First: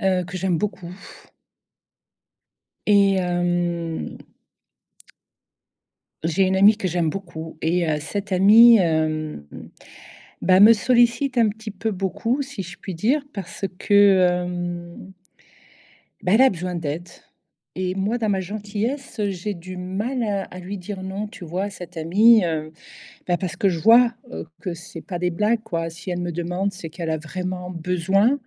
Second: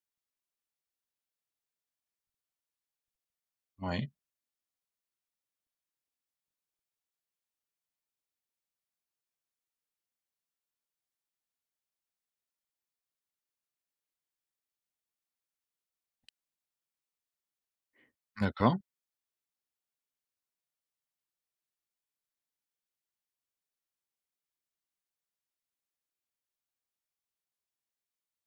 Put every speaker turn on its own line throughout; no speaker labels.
Que j'aime beaucoup et
Oui,
j'ai une amie que j'aime beaucoup et cette amie, bah, me sollicite un petit peu beaucoup, si je puis dire, parce que, hem, bah, elle a besoin d'aide et moi, dans ma
d'accord,
gentillesse, j'ai du mal à lui dire : « Non », tu vois? À cette amie, bah, parce que je vois, que c'est pas des blagues, quoi. Si elle me demande, c'est qu'elle a vraiment besoin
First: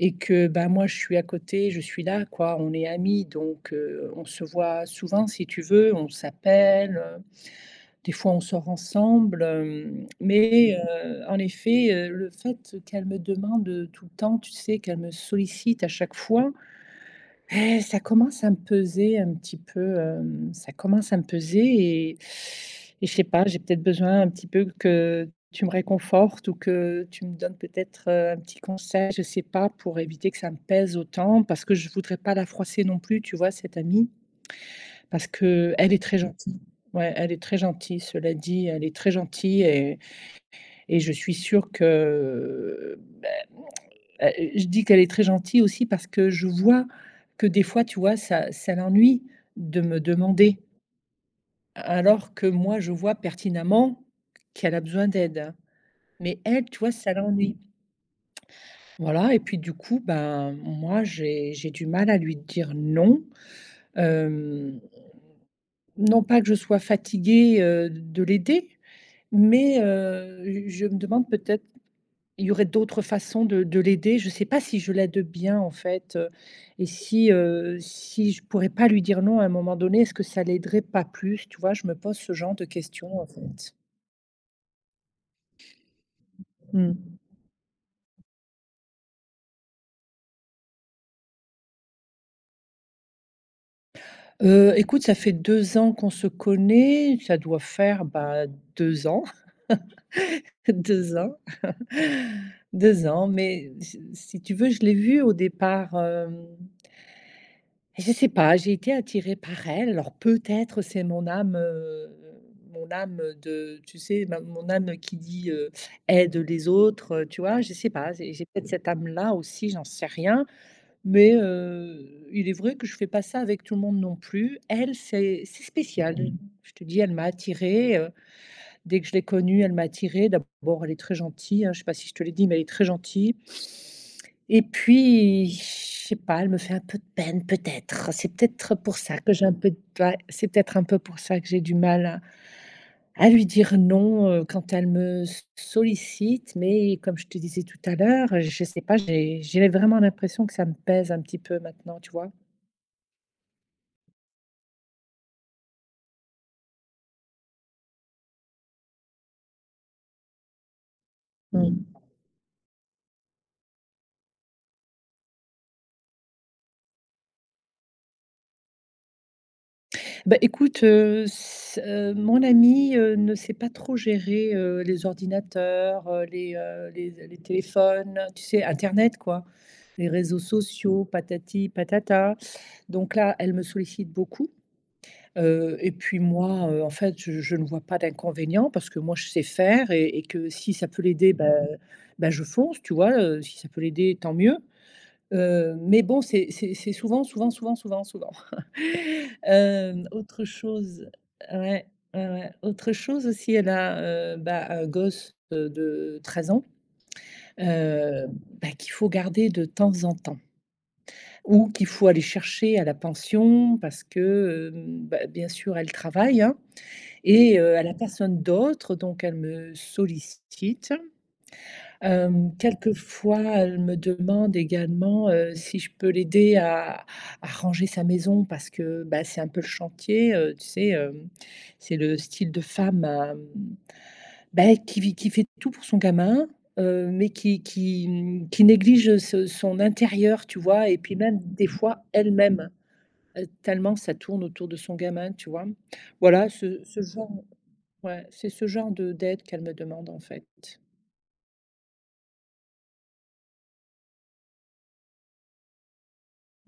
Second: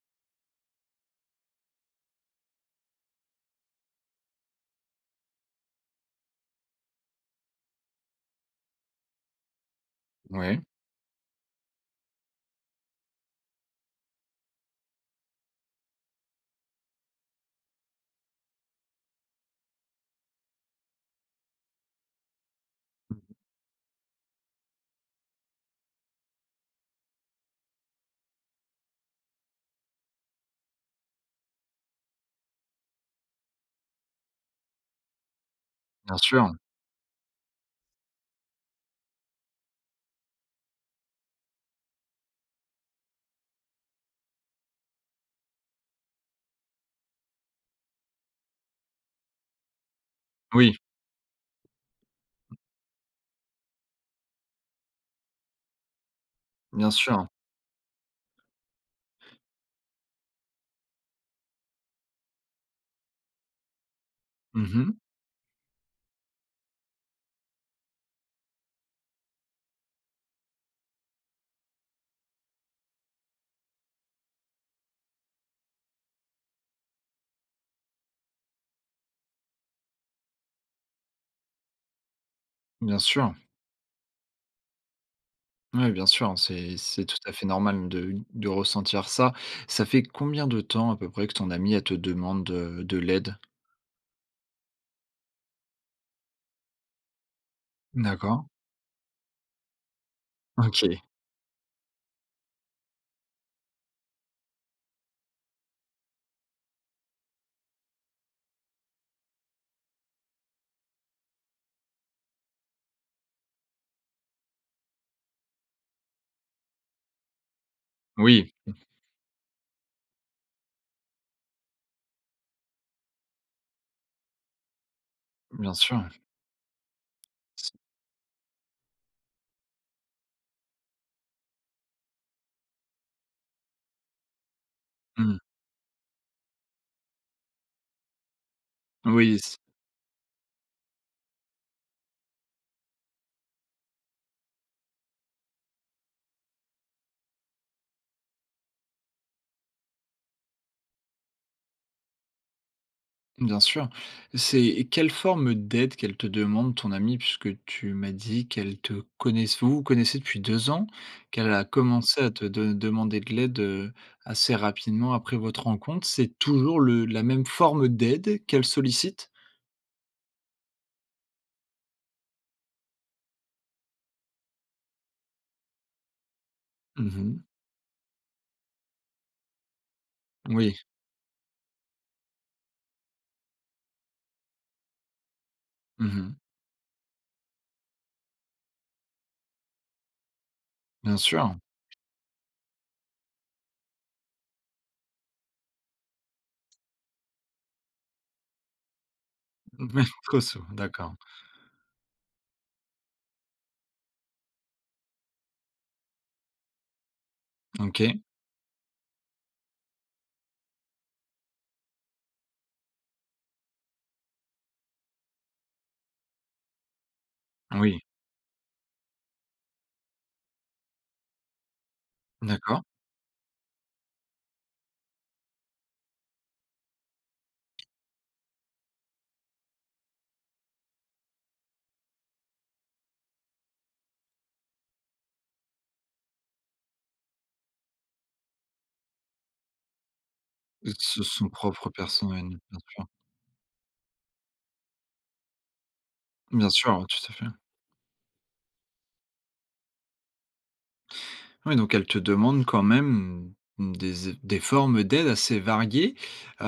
et que, ben moi, je suis à côté, je suis là, quoi. On est amis, donc on se voit souvent, si tu veux, on s'appelle, des fois, on sort ensemble,
oui,
mais en effet, le fait qu'elle me demande, tout le temps, tu sais, qu'elle me sollicite à chaque fois, ça commence à me peser un petit peu, ça commence à me peser et je sais pas, j'ai peut-être besoin un petit peu que tu me réconfortes ou que tu me donnes peut-être, un petit conseil, je sais pas, pour éviter que ça me pèse autant parce que je voudrais pas la froisser non plus, tu vois, cette amie, parce qu'elle est très
bien sûr.
gentille. Ouais, elle est très gentille, cela dit, elle est très gentille et je suis sûre que Heu, je dis qu'elle est très gentille aussi parce que je vois que des fois, tu vois, ça l'ennuie de me demander,
Oui,
alors que moi, je vois pertinemment qu'elle a besoin d'aide. Mais elle, tu vois,
bien
ça
sûr.
l'ennuie. Voilà et puis du coup, ben, moi, j'ai du mal à lui dire non. Hem,
Mhm.
non pas que je sois fatiguée, de l'aider, mais je me demande peut-être. Il y aurait d'autres façons de l'aider. Je ne sais pas si je l'aide bien, en fait. Et si, si je ne pourrais pas lui dire non à un moment donné, est-ce que ça l'aiderait pas plus? Tu vois? Je me pose ce genre de
Bien
questions, en
sûr.
fait.
Ouais, bien sûr, c'est
Mmh.
tout à fait normal de ressentir ça. Ça fait combien de temps à peu près que ton amie, elle te demande, de l'aide?
Écoute, ça fait 2 ans qu'on se connaît, ça doit faire, bah,
D'accord,
2 ans,
OK.
2 ans, 2 ans, mais si tu veux, je l'ai vu au départ. Hem Je sais pas, j'ai été attirée par elle. Alors peut-être c'est mon âme de tu sais, ma mon âme qui dit, Aide les autres », tu vois? Je sais pas, j'ai
Oui,
peut-être cette âme-là aussi, j'en sais rien, mais il est vrai que je fais pas ça avec tout le monde non plus. Elle, c'est
bien sûr.
spécial. Mhm. Je te dis, elle m'a
S
attirée, dès que je l'ai connue, elle m'a attirée. D'abord, elle est très gentille, hein, je sais pas si je te l'ai dit, mais elle est très gentille. Et
mmh,
puis, je sais pas, elle me fait un peu de peine peut-être. C'est peut-être pour ça que
oui.
j'ai un peu de. Ouais, c'est peut-être un peu pour ça que j'ai du mal à lui dire non, quand elle me s sollicite. Mais comme je te disais tout à l'heure, je sais pas, j'ai vraiment l'impression que ça me pèse un petit peu maintenant, tu vois?
Bien sûr. C'est quelle forme d'aide qu'elle te demande, ton amie, puisque tu m'as dit qu'elle te connaisse vous connaissez depuis 2 ans, qu'elle a
Mmh.
commencé à te de demander de l'aide, assez rapidement après votre rencontre. C'est toujours le la même forme d'aide qu'elle sollicite?
Bah, écoute, s mon amie, ne sait pas trop gérer, les ordinateurs, les, les
Mmh.
téléphones, tu sais, internet, quoi. Les réseaux
Oui.
sociaux, patati patata. Donc là, elle me sollicite beaucoup, et puis
Mmh.
moi, en fait, je ne vois pas d'inconvénient parce que moi, je sais faire et que si ça peut
Bien
l'aider, bah,
sûr.
bah, je fonce, tu vois? Si ça peut l'aider, tant mieux. Mais bon, c'est souvent, souvent, souvent, souvent, souvent.
trop
Autre
sou
chose,
d'accord.
ouais, ouais, ouais, autre chose aussi, elle a, bah, un gosse, de 13 ans,
OK.
heu, bah, qu'il faut garder de temps en temps ou qu'il faut aller chercher à la pension parce que, bah, bien sûr, elle travaille, hein et elle a
Oui.
personne d'autre donc elle me sollicite.
D'accord.
Quelquefois, elle me demande également, si je peux l'aider à ranger sa maison parce que, bah, c'est un peu le chantier, tu sais, c'est le style de femme à, mmh, bah, qui vi qui fait tout pour son gamin, mais qui néglige, ce son intérieur, tu vois? Et puis
S
même
Son
des
propre
fois
personne,
elle-même,
bien sûr.
tellement ça tourne autour de son gamin, tu vois? Voilà,
Bien
ce
sûr, ouais,
genre
tout à fait.
ouais, c'est ce genre de d'aide qu'elle me demande, en fait.
Oui, donc elle te demande quand même des formes d'aide assez variées.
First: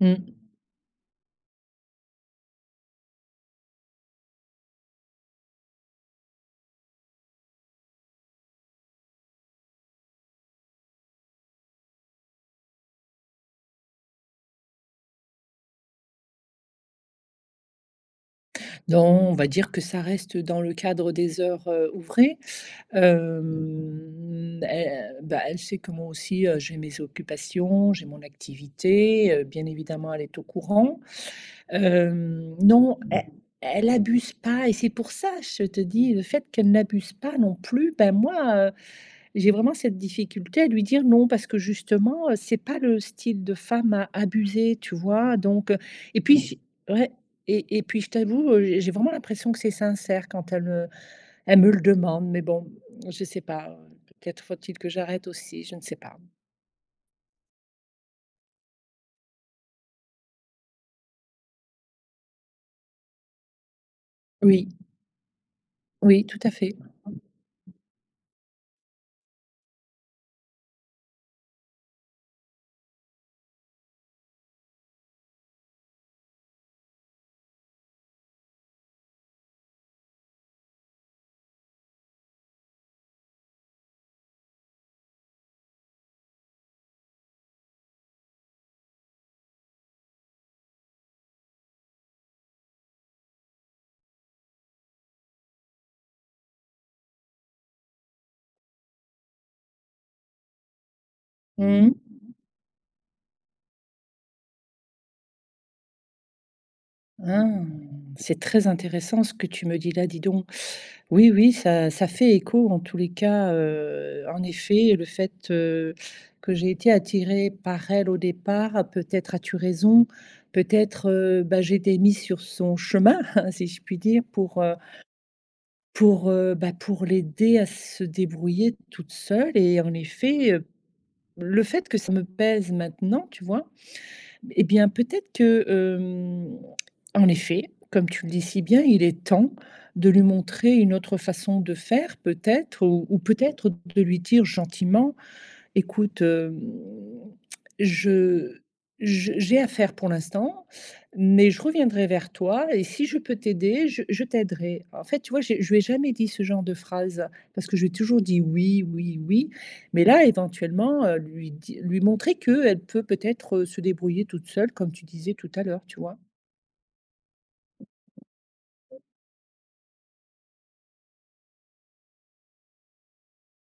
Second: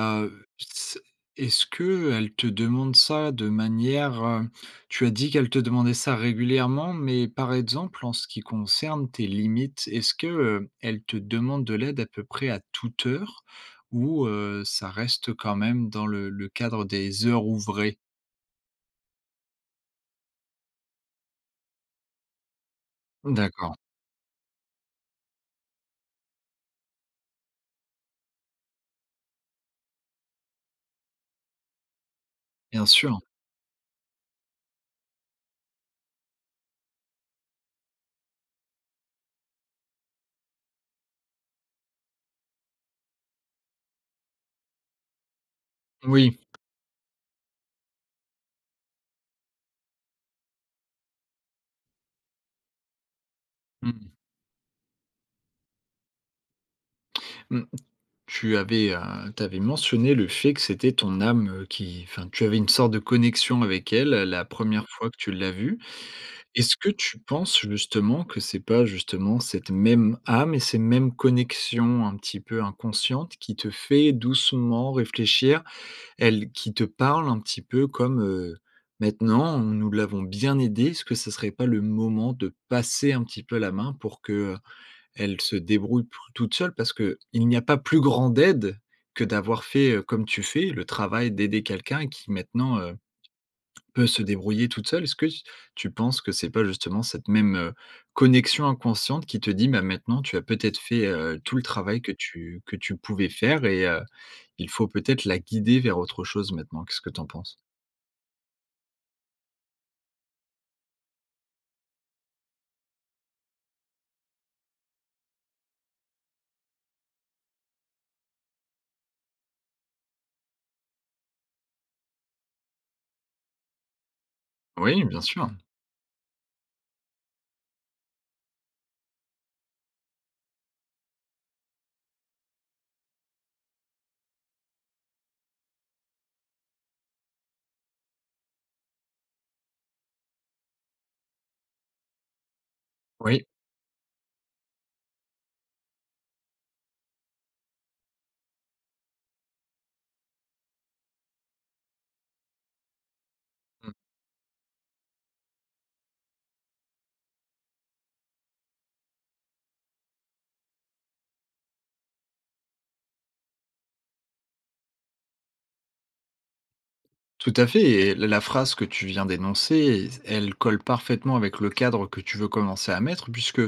Mmh.
C Est-ce que elle te demande ça de manière, tu as dit qu'elle te demandait ça régulièrement, mais par exemple en ce qui concerne tes limites, est-ce que, elle te demande de l'aide à peu près à toute heure ou, ça reste quand même dans le cadre des heures ouvrées?
Non, on va dire que ça reste dans le cadre des heures, ouvrées. Mmh.
D'accord,
Elle, bah, elle sait que moi aussi, j'ai mes occupations, j'ai mon activité, bien évidemment, elle est au courant.
bien
Non,
sûr.
elle abuse pas et c'est pour ça, je te dis, le fait qu'elle n'abuse pas non plus, ben, moi, j'ai vraiment cette difficulté à lui dire : « Non » parce que justement, c'est pas le style de femme à abuser, tu vois? Donc, et puis Mmh.
Oui.
j ouais et puis je t'avoue, j'ai vraiment l'impression que c'est sincère quand elle me le demande, mais bon, je sais pas,
Mmh.
peut-être faut-il que j'arrête aussi, je ne sais pas.
Mmh. Tu avais mentionné le fait que c'était ton âme, qui enfin, tu avais une sorte de connexion avec elle, la
Oui,
première fois que tu l'as vue.
oui, tout à fait.
Est-ce que tu penses justement que c'est pas justement cette même âme et ces mêmes connexions un petit peu inconscientes qui te fait doucement réfléchir? Elle qui te parle un petit peu comme, «Maintenant, nous l'avons bien aidée, est-ce que ce serait pas le moment de passer un petit peu la main pour que, elle se débrouille p toute seule parce que il n'y a pas plus grande aide que d'avoir fait, comme tu fais, le travail d'aider quelqu'un qui maintenant, peut se débrouiller toute seule. Est-ce que s tu penses que c'est pas justement cette même, connexion inconsciente qui te dit: «Bah, maintenant tu as peut-être fait, tout le
Mmh.
travail que tu pouvais faire et il faut peut-être la guider vers autre chose maintenant»? Qu'est-ce que tu en
Ah!
penses?
C'est très intéressant ce que tu me dis là, dis donc. Oui, oui, ça fait écho en tous les cas, en effet, le fait, que j'ai été attirée par elle au départ, peut-être as-tu raison, peut-être, bah, j'ai été mise sur son chemin, si je puis dire, pour.
Oui, bien sûr.
Pour, bah, pour l'aider à se débrouiller toute seule et en effet, le fait que ça me pèse maintenant, tu vois? Et bien, peut-être que, en effet, comme tu le dis si bien, il est temps de lui montrer une autre façon de faire peut-être ou
Oui.
peut-être de lui dire gentiment. Écoute, hem, je je j'ai affaire pour l'instant, mais je reviendrai vers toi et si je peux t'aider, je t'aiderai. En fait, tu vois, j'ai je lui ai jamais dit ce genre de phrase parce que je lui ai toujours dit : « Oui, oui, oui », mais là, éventuellement, lui montrer qu'elle peut peut-être, se débrouiller toute seule comme tu disais tout à l'heure, tu vois?
Tout à fait, et la phrase que tu viens d'énoncer, elle colle parfaitement avec le cadre que tu veux commencer à mettre, puisque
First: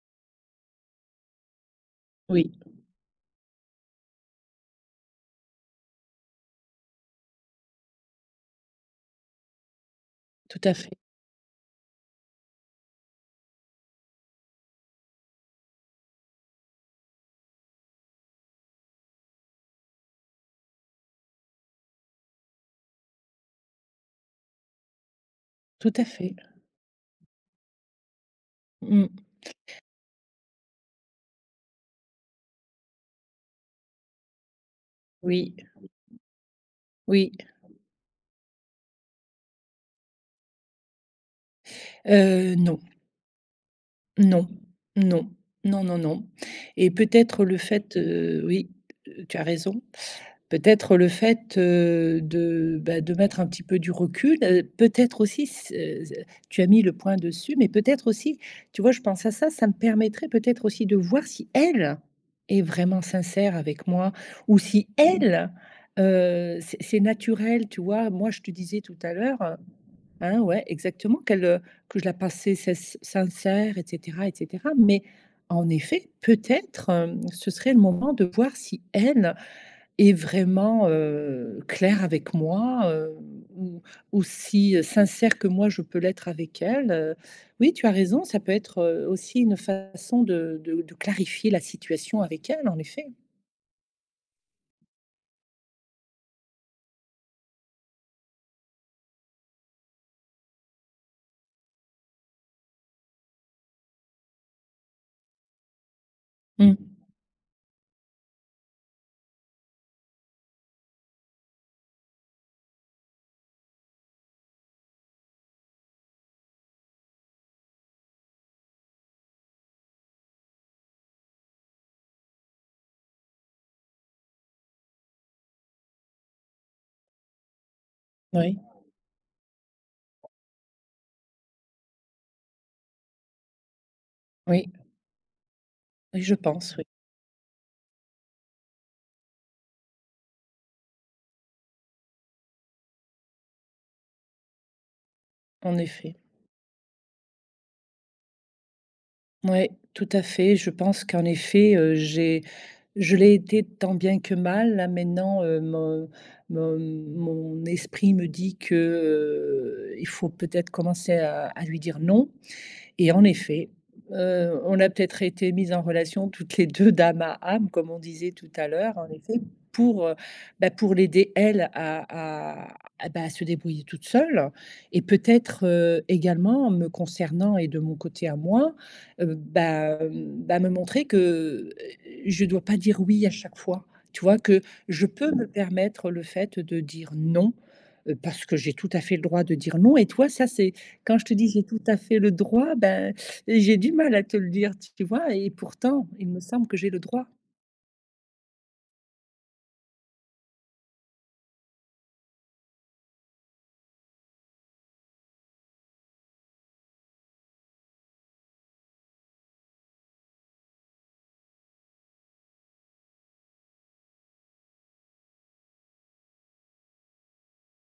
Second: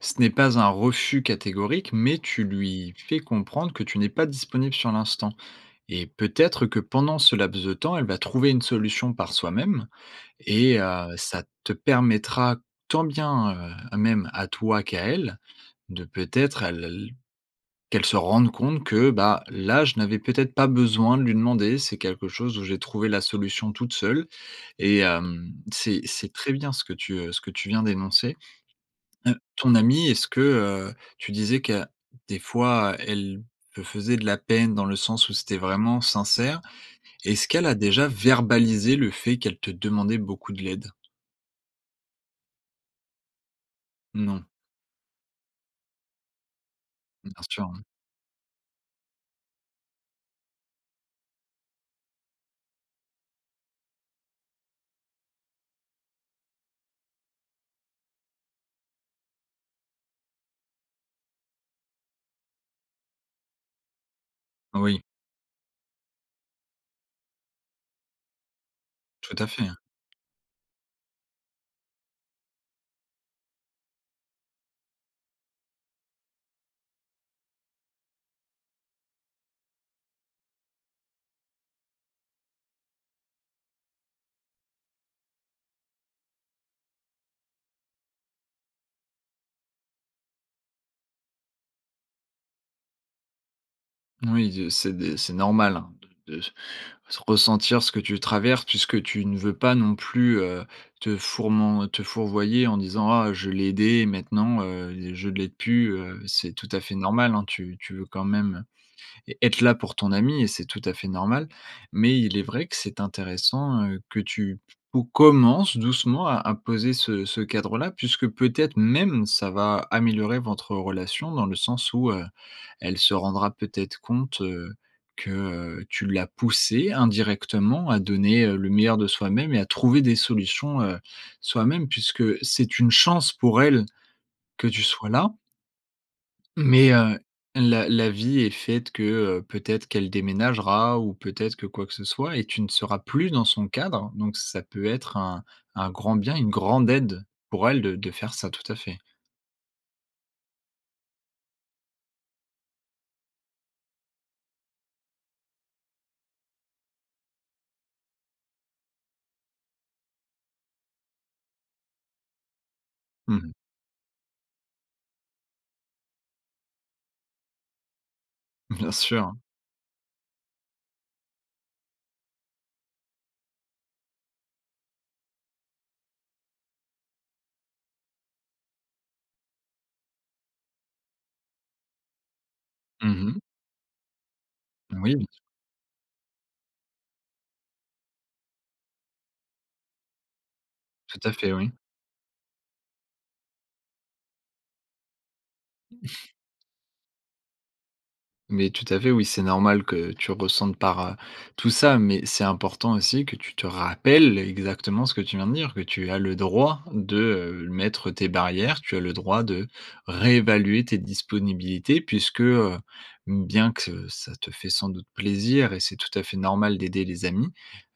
ce n'est pas un refus catégorique, mais tu
Oui,
lui fais comprendre que tu n'es pas disponible sur l'instant. Et peut-être que pendant ce laps de temps, elle va trouver une solution par soi-même,
tout à
et
fait,
ça te permettra tant bien, même à toi qu'à elle, de peut-être elle qu'elle se rende compte que, bah, là, je n'avais peut-être pas besoin de lui demander, c'est quelque chose où j'ai trouvé la solution toute seule et hem,
tout
c'est
à
c'est
fait.
très bien ce que tu viens d'énoncer.
Mmh.
Ton amie, est-ce que, tu disais que des fois, elle te faisait de la peine dans le sens où
Oui,
c'était vraiment sincère.
oui.
Est-ce qu'elle a déjà verbalisé le fait qu'elle te demandait beaucoup de l'aide?
Non.
Non,
Non, non, non, non, non et
bien
peut-être le
sûr, hein.
fait, oui, tu as raison. Peut-être le fait, de, bah, de mettre un petit peu du recul, peut-être aussi s tu as mis le point dessus, mais peut-être aussi, tu vois, je pense à ça, ça me permettrait peut-être aussi de voir si elle est vraiment sincère avec moi ou si
Oui,
elle, c'est naturel, tu vois? Moi, je te disais tout à
tout à
l'heure.
fait.
Hein, ouais, exactement, qu'elle, que je la passais sess sincère et cetera et cetera. Mais en effet, peut-être, ce serait le moment de voir si elle est vraiment, claire avec moi, ou aussi, sincère que moi je peux l'être avec elle. Oui, tu as raison, ça peut être, aussi une façon de clarifier la situation avec elle, en effet.
Oui, de c'est des c'est normal, hein, de ressentir ce que tu traverses puisque tu ne veux pas non plus, te fourvoyer en disant: «Ah, je l'ai aidé et maintenant, je ne l'aide plus», c'est tout
Mmh.
à fait normal, hein. Tu veux quand même, être là pour ton ami et c'est tout à fait normal. Mais il est vrai que c'est intéressant, que tu pou commences doucement à poser ce cadre-là puisque peut-être même ça va améliorer votre relation dans le sens où, elle se rendra peut-être compte, que, tu l'as poussée indirectement à donner,
Oui,
le meilleur de soi-même et à trouver des solutions, soi-même puisque c'est une chance pour elle que
oui,
tu sois là.
oui, je pense, oui,
Mais, la vie est faite que, peut-être qu'elle déménagera ou peut-être que quoi que ce soit et tu ne seras plus dans son cadre, donc ça peut être
en
un
effet.
grand bien, une grande aide pour elle de faire ça, tout à fait.
Oui, tout à fait, je pense qu'en effet, j'ai je l'ai été tant bien que mal. Là, maintenant, mon esprit me dit que, il faut peut-être commencer à lui dire non. Et en
Mmh.
effet, on a peut-être été mises en relation toutes les 2 d'âme à âme, comme on disait tout à
Bien
l'heure, en
sûr.
effet, pour, bah, pour l'aider elle à bah, à se débrouiller toute seule et peut-être, également me concernant et de mon côté à moi, bah, me montrer que, je ne dois pas dire oui à
Mmh.
chaque fois. Tu vois? Que je
Oui,
peux me permettre le fait de dire non, parce que j'ai tout à fait le droit de dire non et toi ça c'est quand
tout
je
à
te dis : «
fait,
J'ai
oui.
tout à fait le droit », ben, j'ai du mal à te le dire, tu vois? Et pourtant, il me semble que j'ai le droit.
Mais tout à fait, oui, c'est normal que tu ressentes par, tout ça, mais c'est important aussi que tu te rappelles exactement ce que tu viens de dire, que tu as le droit de, mettre tes barrières, tu as le droit de réévaluer tes disponibilités puisque, bien que ça te fait sans doute plaisir et c'est tout à fait normal d'aider les amis,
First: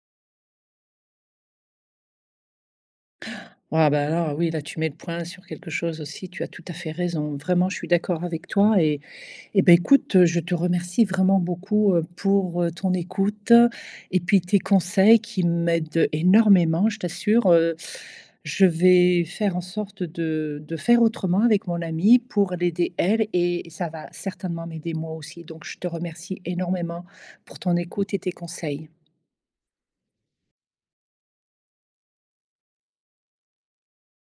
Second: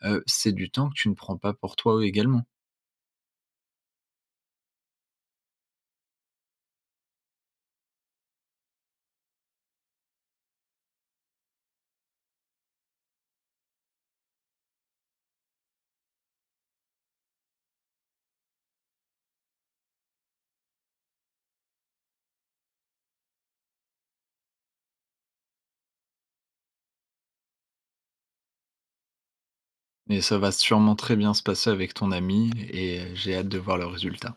c'est du temps que tu ne prends pas pour toi également
Ah, bah, alors oui, là, tu mets le point sur quelque chose aussi, tu as tout à fait raison. Vraiment, je suis d'accord avec toi et. Eh ben, écoute, je te remercie vraiment beaucoup, pour, ton écoute et puis tes conseils qui m'aident énormément, je t'assure. Je vais faire en sorte de faire autrement avec mon amie pour l'aider elle et ça va certainement m'aider moi aussi. Donc je te remercie énormément pour ton écoute et tes conseils.
et ça va sûrement très bien se passer avec ton ami et j'ai hâte de voir le résultat.